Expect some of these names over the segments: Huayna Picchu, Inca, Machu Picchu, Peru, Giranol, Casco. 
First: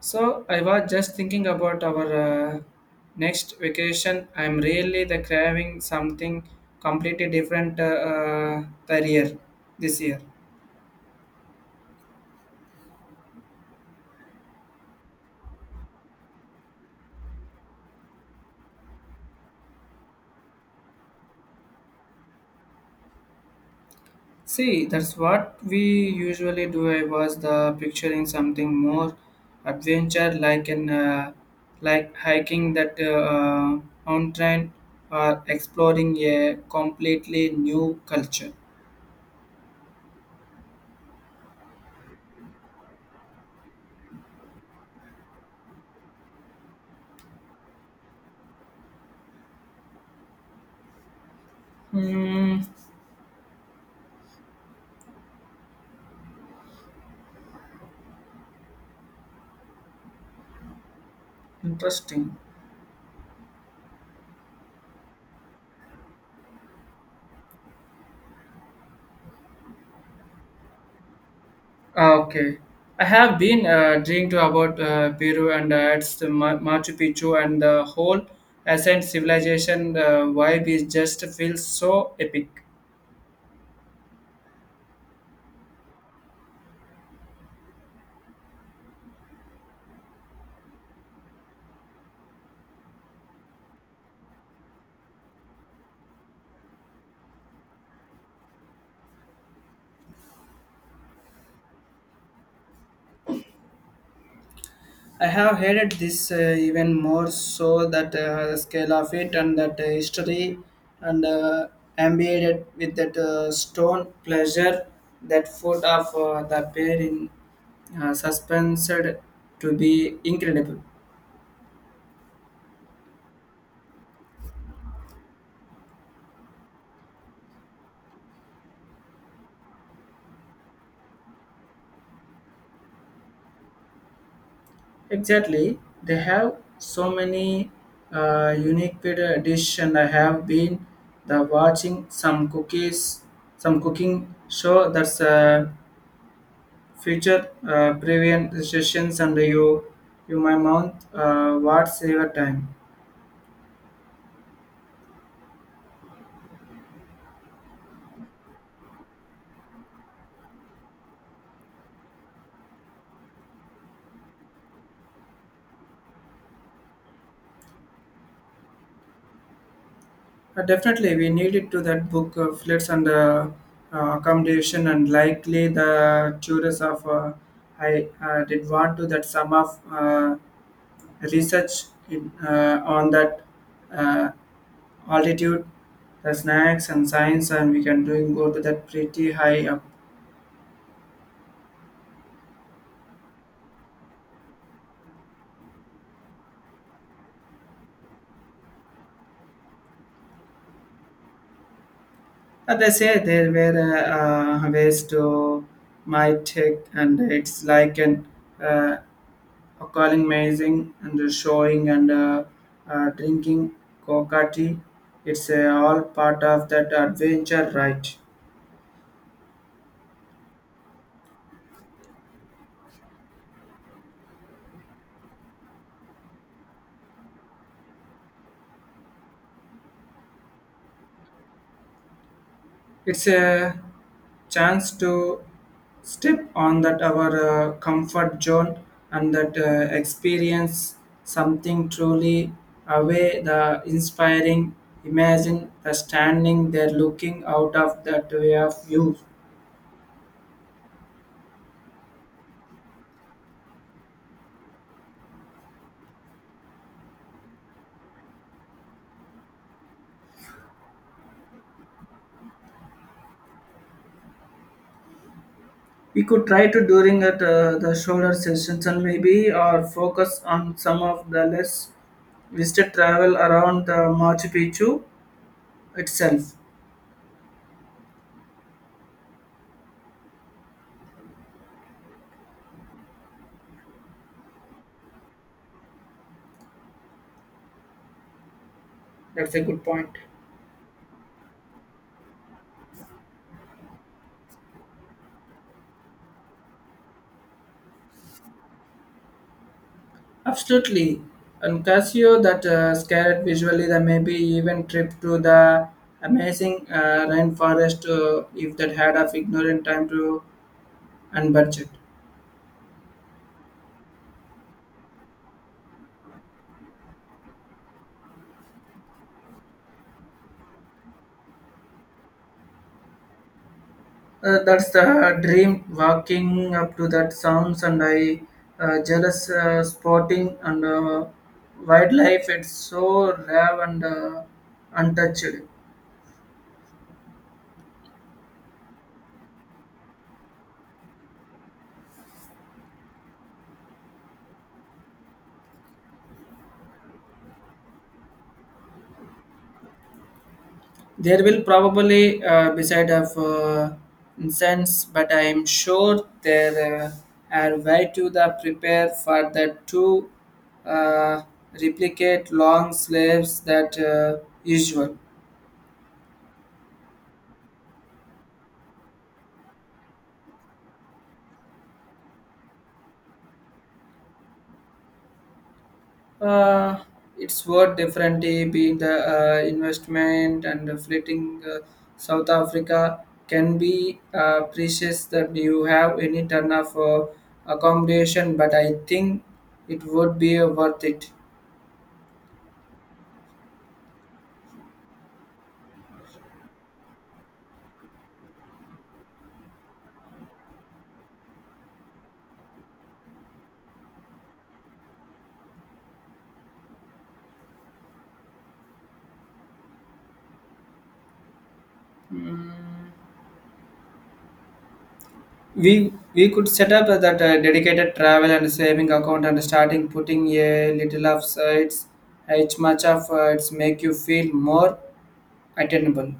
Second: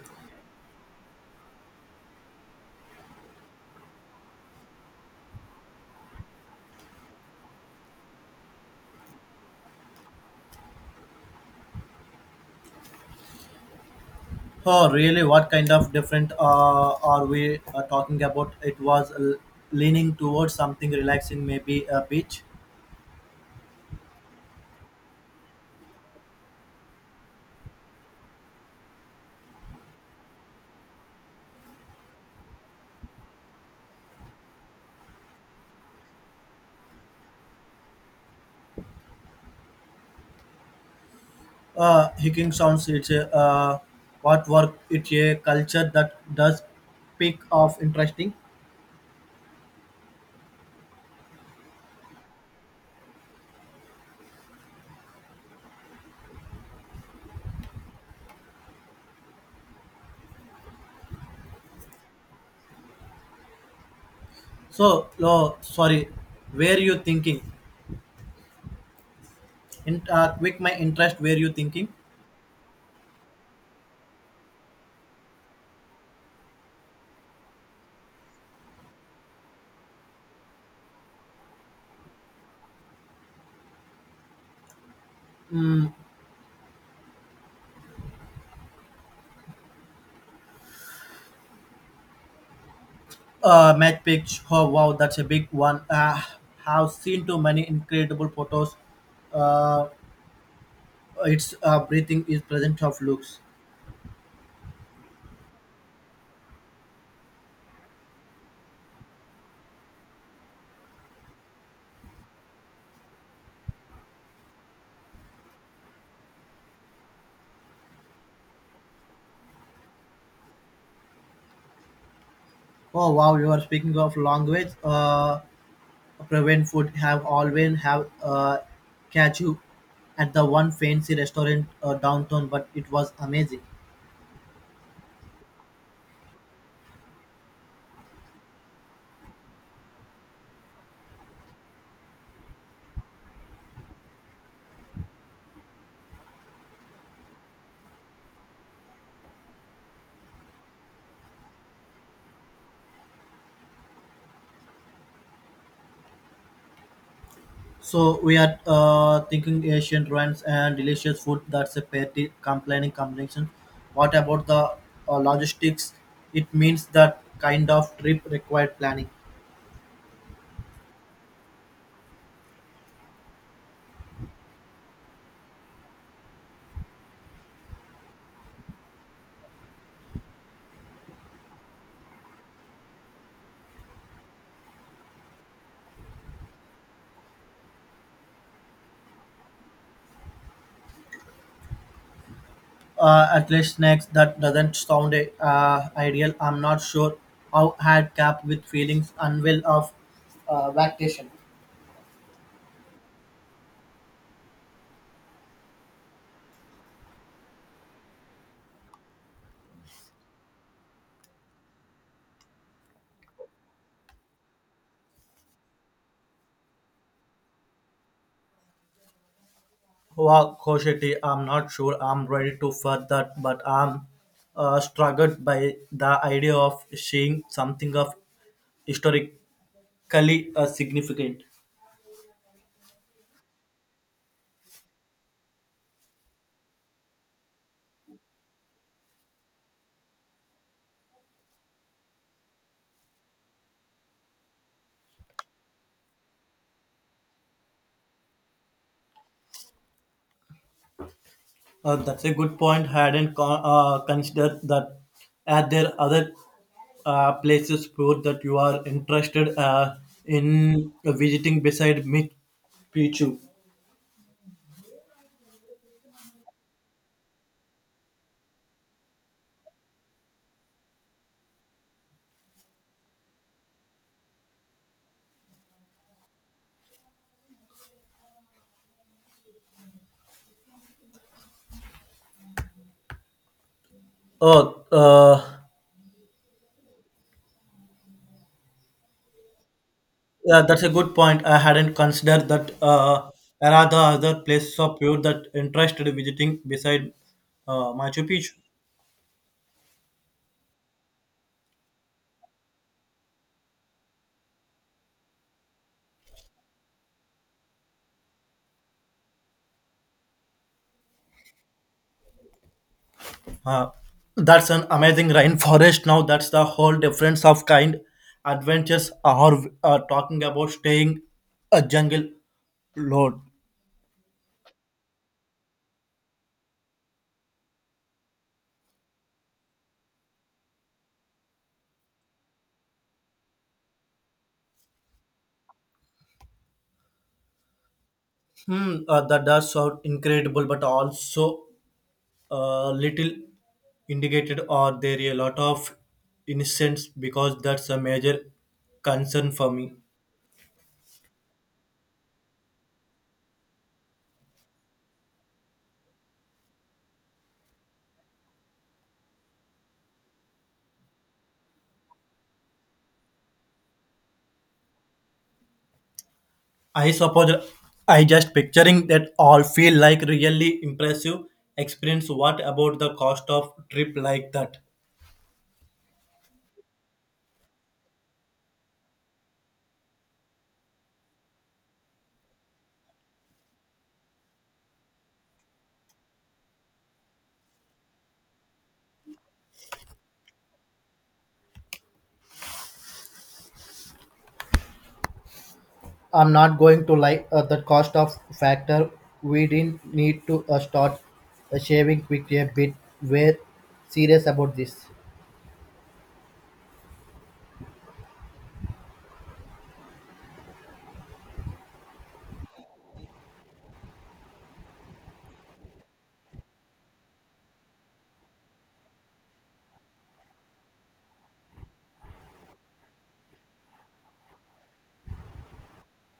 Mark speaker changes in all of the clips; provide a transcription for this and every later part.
Speaker 1: So I was just thinking about our next vacation. I'm really the craving something completely different the year this year.
Speaker 2: Oh, really? What kind of different are we talking about? It was leaning towards something relaxing, maybe a beach.
Speaker 1: See, that's what we usually do. I was the picturing something more adventure, like hiking that mountain or exploring a completely new culture.
Speaker 2: Hiking sounds. It's a what work. It's a culture that does pick off interesting.
Speaker 1: Hmm, interesting.
Speaker 2: So, no, sorry. Where you thinking? In quick, my interest. Where you thinking?
Speaker 1: Ah, okay. I have been dreamed about Peru, and it's the Machu Picchu and the whole ancient civilization vibe is just feels so epic.
Speaker 2: Match pitch. Oh, wow, that's a big one. Have seen too many incredible photos. Uh, its breathing is present of looks.
Speaker 1: I have hated this even more so that the scale of it and that history and embedded with that stone pleasure that foot of the pair in suspensed to be incredible.
Speaker 2: Oh, wow, you are speaking of language. Proven would have always have catch you, at the one fancy restaurant downtown, but it was amazing.
Speaker 1: Exactly, they have so many unique pita dish, and I have been the watching some cooking show that's feature prevent sessions, and you my mouth what's your time.
Speaker 2: So we are thinking ancient ruins and delicious food. That's a petty complaining combination. What about the logistics? It means that kind of trip required planning.
Speaker 1: Definitely, we needed to that book flits and accommodation, and likely the tourists of I did want to that some of. Research on that uh, altitude, the snacks and science, and we can doing go to that pretty high up.
Speaker 2: At least next that doesn't sound ideal. I'm not sure how had cap with feelings unwell of vacation.
Speaker 1: But they say there were ways to my take, and it's like an uh, a calling amazing and the showing and drinking coca tea. It's all part of that adventure, right?
Speaker 2: Wow, Koshiti, I'm not sure I'm ready to for that, but I'm struggled by the idea of seeing something of historically significant.
Speaker 1: It's a chance to step on that our comfort zone and that experience something truly away the inspiring imagine the standing there looking out of that way of view.
Speaker 2: That's a good point. Hadn't considered that. Are there other places for that you are interested in visiting beside Machu Picchu?
Speaker 1: We could try to during at the shoulder sessions and maybe or focus on some of the less visited travel around the Machu Picchu itself.
Speaker 2: Oh,
Speaker 1: That's a good point.
Speaker 2: yeah, that's a good point. I hadn't considered that. There are the other places of you that interested visiting beside Machu Picchu.
Speaker 1: Absolutely. And Casio that scared visually, there may be even trip to the amazing rainforest if that had of ignorant time to and budget.
Speaker 2: Uh, that's an amazing rainforest. Now that's the whole difference of kind. Adventures are talking about staying a jungle lord.
Speaker 1: That's the dream walking up to that sounds, and I jealous spotting and wildlife. It's so rare and untouched.
Speaker 2: Hmm, that does sound incredible, but also a little indicated. Are there a lot of innocence? Because that's a major concern for me.
Speaker 1: There will probably beside of incense, but I am sure there are way to the prepare for the two uh, replicate long slaves that usual.
Speaker 2: I suppose I just picturing that all feel like really impressive experience. What about the cost of trip like that?
Speaker 1: Uh, it's worth differently being the investment and the fleeting South Africa can be precious that you have any turn of accommodation, but I think it would be worth it.
Speaker 2: I'm not going to lie, the cost of factor, we didn't need to start shaving quickly a bit. We're serious about this.
Speaker 1: We could set up that dedicated travel and saving account and starting putting a little of sides each much of it's make you feel more attainable.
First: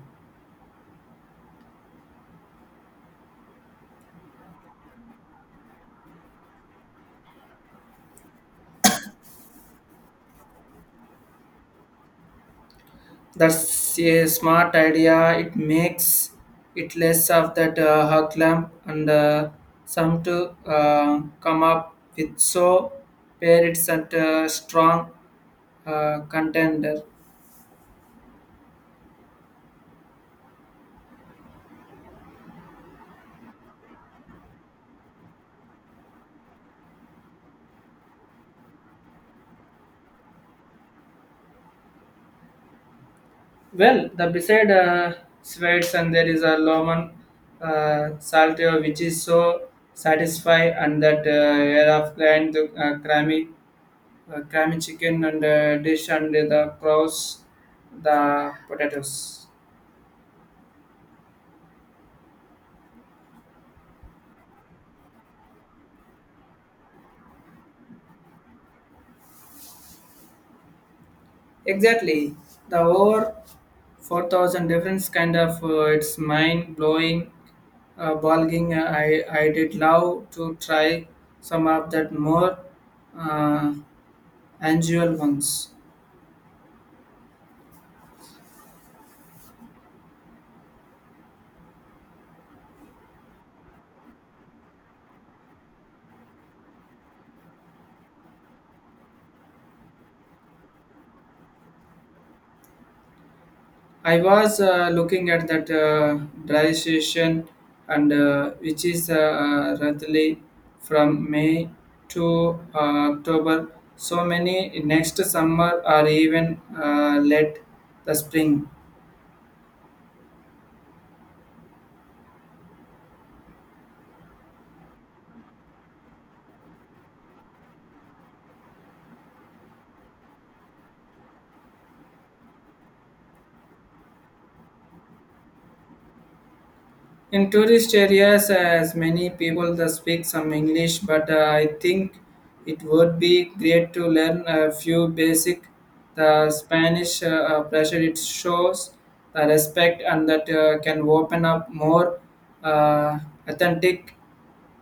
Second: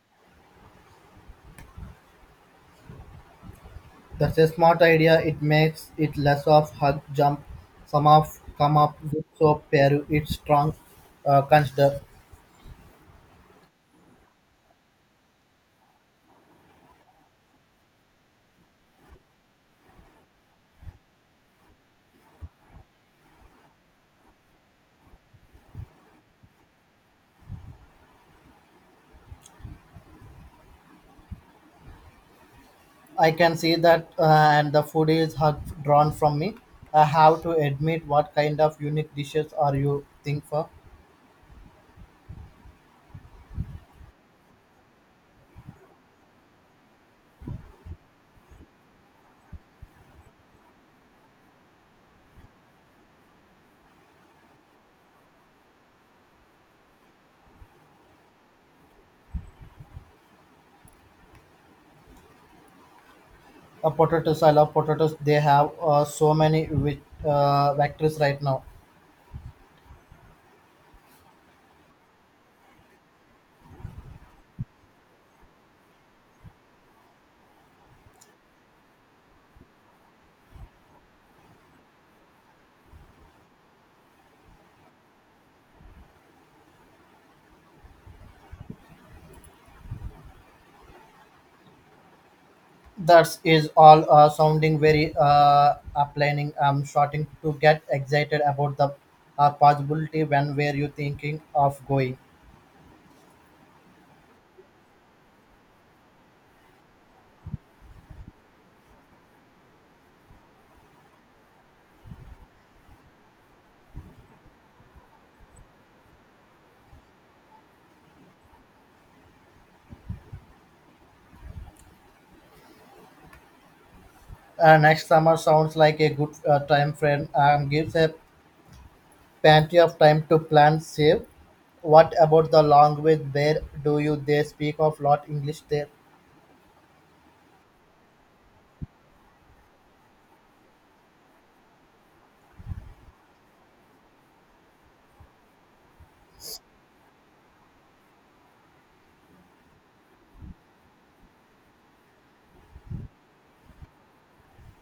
Speaker 2: That's a smart idea. It makes it less of hug jump. Some of come up with soap pair. It's strong consider.
Speaker 1: That's a smart idea. It makes it less of that hug lamp and some to come up with so pair it's at a strong contender.
Speaker 2: I can see that and the food is hug drawn from me. I have to admit, what kind of unique dishes are you think for?
Speaker 1: Well, the beside Swedes and there is a Loman Salteo, which is so satisfy and that air of grand crammy crammy chicken and dish and the cross the potatoes.
Speaker 2: Potatoes. I love potatoes. They have so many with, vectors right now.
Speaker 1: Exactly, the over 4,000 difference kind of it's mind blowing bulging. I did love to try some of that more uh, unusual ones.
Speaker 2: That is all sounding very planning. I'm starting to get excited about the possibility. When were you thinking of going?
Speaker 1: I was looking at that dry session and which is roughly from May to October. So many next summer or even late the spring.
Speaker 2: Next summer sounds like a good time frame. Gives a plenty of time to plan, save. What about the language? Where do you they speak of lot English there?
Speaker 1: In tourist areas, as many people that speak some English, but I think it would be great to learn a few basic the Spanish pressure. It shows the respect and that can open up more uh, authentic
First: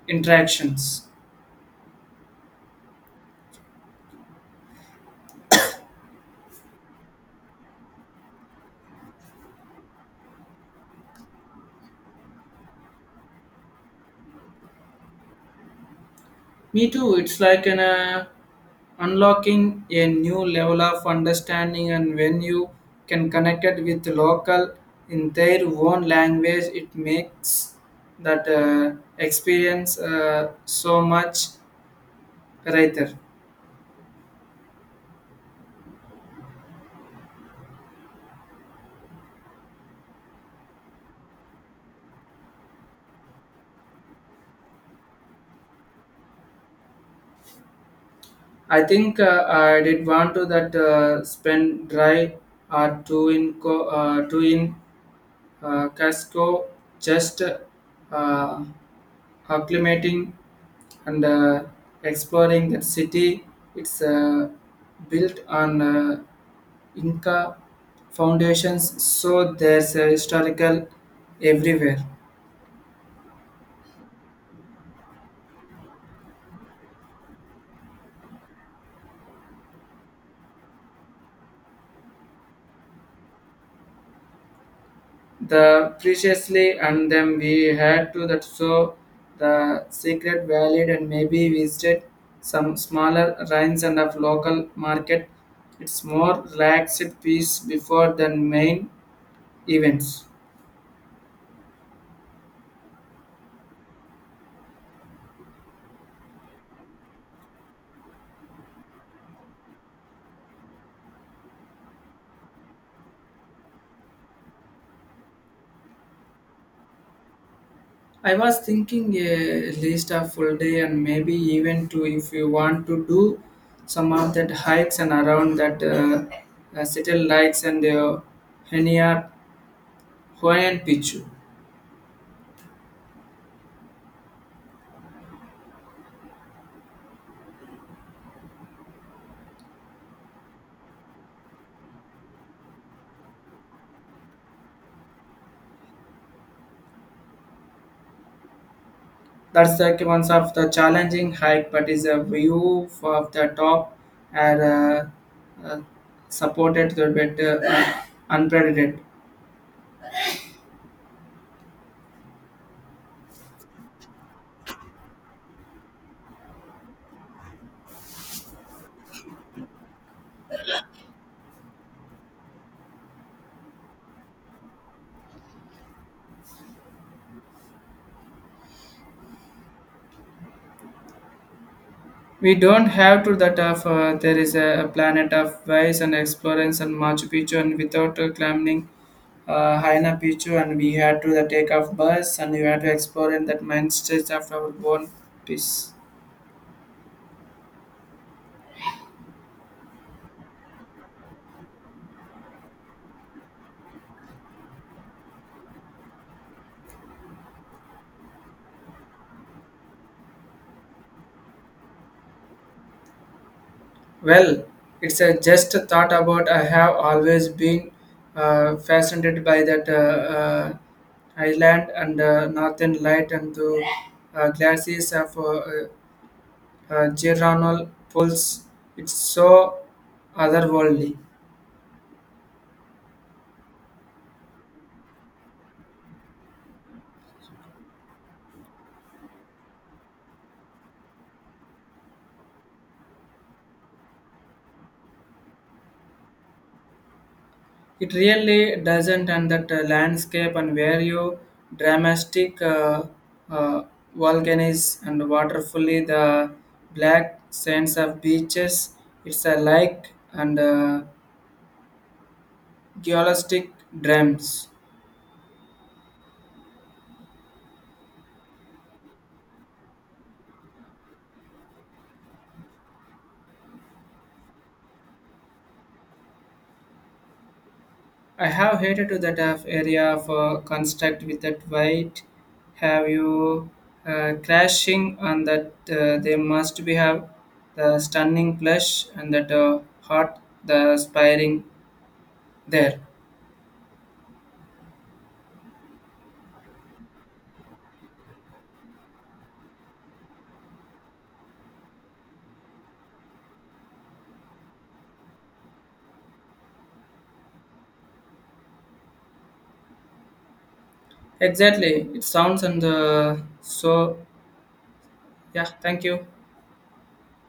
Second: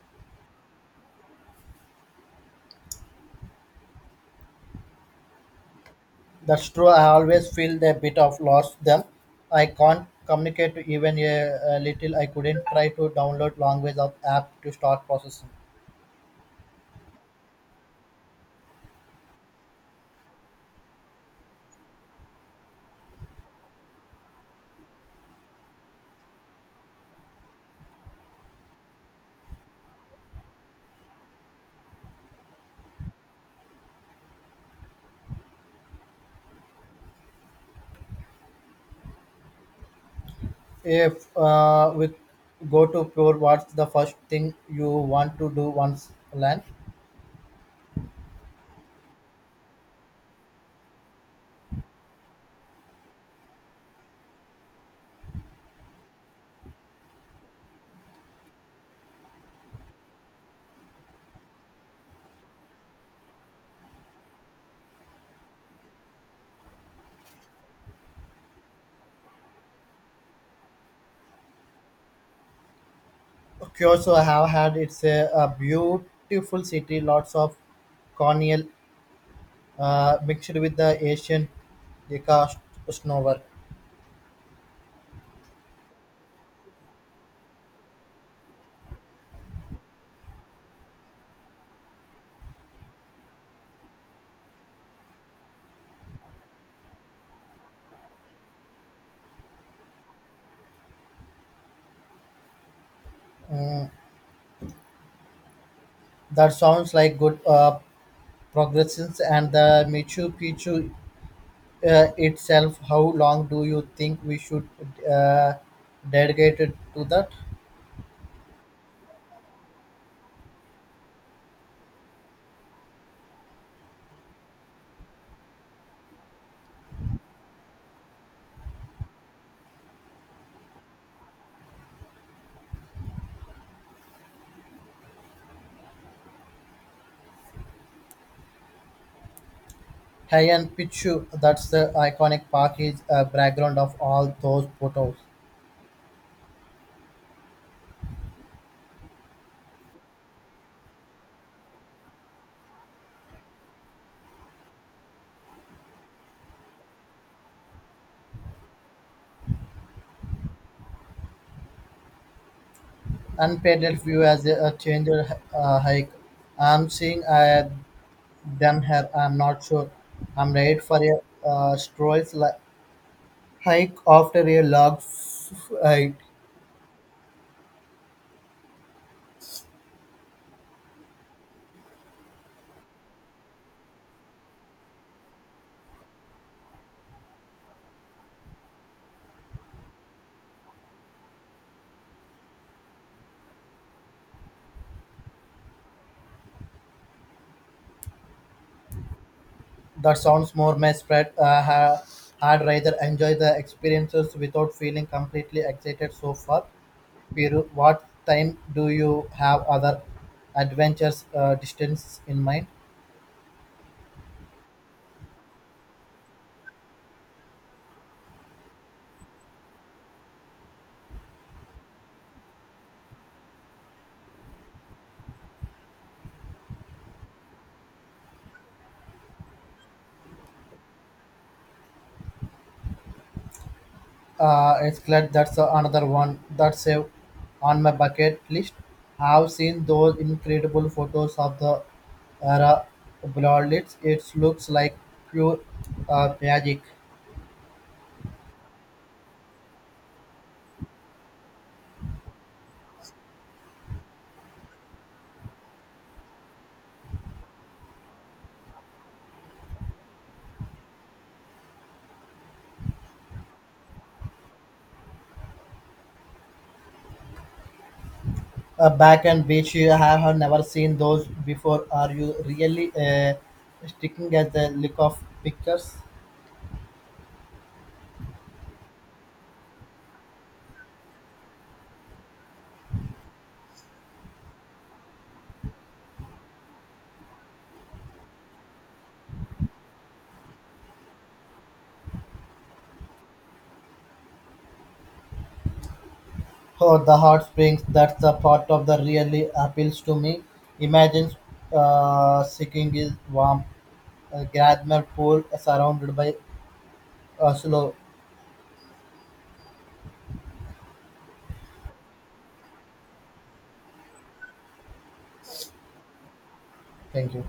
Speaker 1: interactions.
Speaker 2: That's true. I always feel a bit of lost them. I can't communicate even a little. I couldn't try to download language of app to start processing.
Speaker 1: Me too. It's like an unlocking a new level of understanding, and when you can connect it with local in their own language, it makes that experience so much richer.
Speaker 2: If with go to pure, what's the first thing you want to do once land?
Speaker 1: I think I did want to that spend dry or two in Casco just uh, acclimating and exploring that city. It's built on Inca foundations, so there's a historical everywhere.
Speaker 2: Kyoto, I have had it's a beautiful city, lots of cornel mixed with the Asian deca snowwork.
Speaker 1: The preciously, and then we had to that so the secret valid and maybe visited some smaller ruins and of local market. It's more relaxed piece before the main events.
Speaker 2: That sounds like good progressions and the Machu Picchu itself. How long do you think we should uh, dedicate it to that?
Speaker 1: I was thinking a least a full day and maybe even two if you want to do some of that hikes and around that Seattle Lakes and Henia Hawaiian Pichu.
Speaker 2: Heian Pichu, that's the iconic park, is a background of all those photos.
Speaker 1: That's like one of the challenging hike, but is a view of the top and uh, supported the better unprecedented.
Speaker 2: Unpaid view as a changed hike. I'm seeing done here. I'm not sure. I'm ready for a uh, stroll li- hike after a log hike.
Speaker 1: We don't have to that of there is a planet of wise and explorers and Machu Picchu and without climbing Haina Picchu, and we had to the take off bus, and we had to explore in that mind state of our own peace.
Speaker 2: That sounds more my spread. I'd rather enjoy the experiences without feeling completely excited so far. Piru, what time do you have other adventures distance in mind?
Speaker 1: Well, it's a just a thought about I have always been fascinated by that uh, island and northern light and the glasses of Giranol pulse. It's so otherworldly.
Speaker 2: It's glad that's another one that's on my bucket list. I've seen those incredible photos of the era Blondlitz. It looks like pure magic.
Speaker 1: It really doesn't, and that landscape and where you dramatic uh, volcanoes and waterfully the black sands of beaches. It's a like and geolistic dreams.
Speaker 2: Back and beach, you have never seen those before. Are you really sticking at the look of pictures?
Speaker 1: I have hated to that of area for construct with that white. Have you crashing on that? They must be have the stunning plush and that hot the aspiring there.
Speaker 2: Oh, the hot springs, that's the part of the really appeals to me. Imagine sitting is warm, a gradual pool surrounded by. So no,
Speaker 1: Exactly, it sounds and so yeah. Thank you.
Speaker 2: thank you.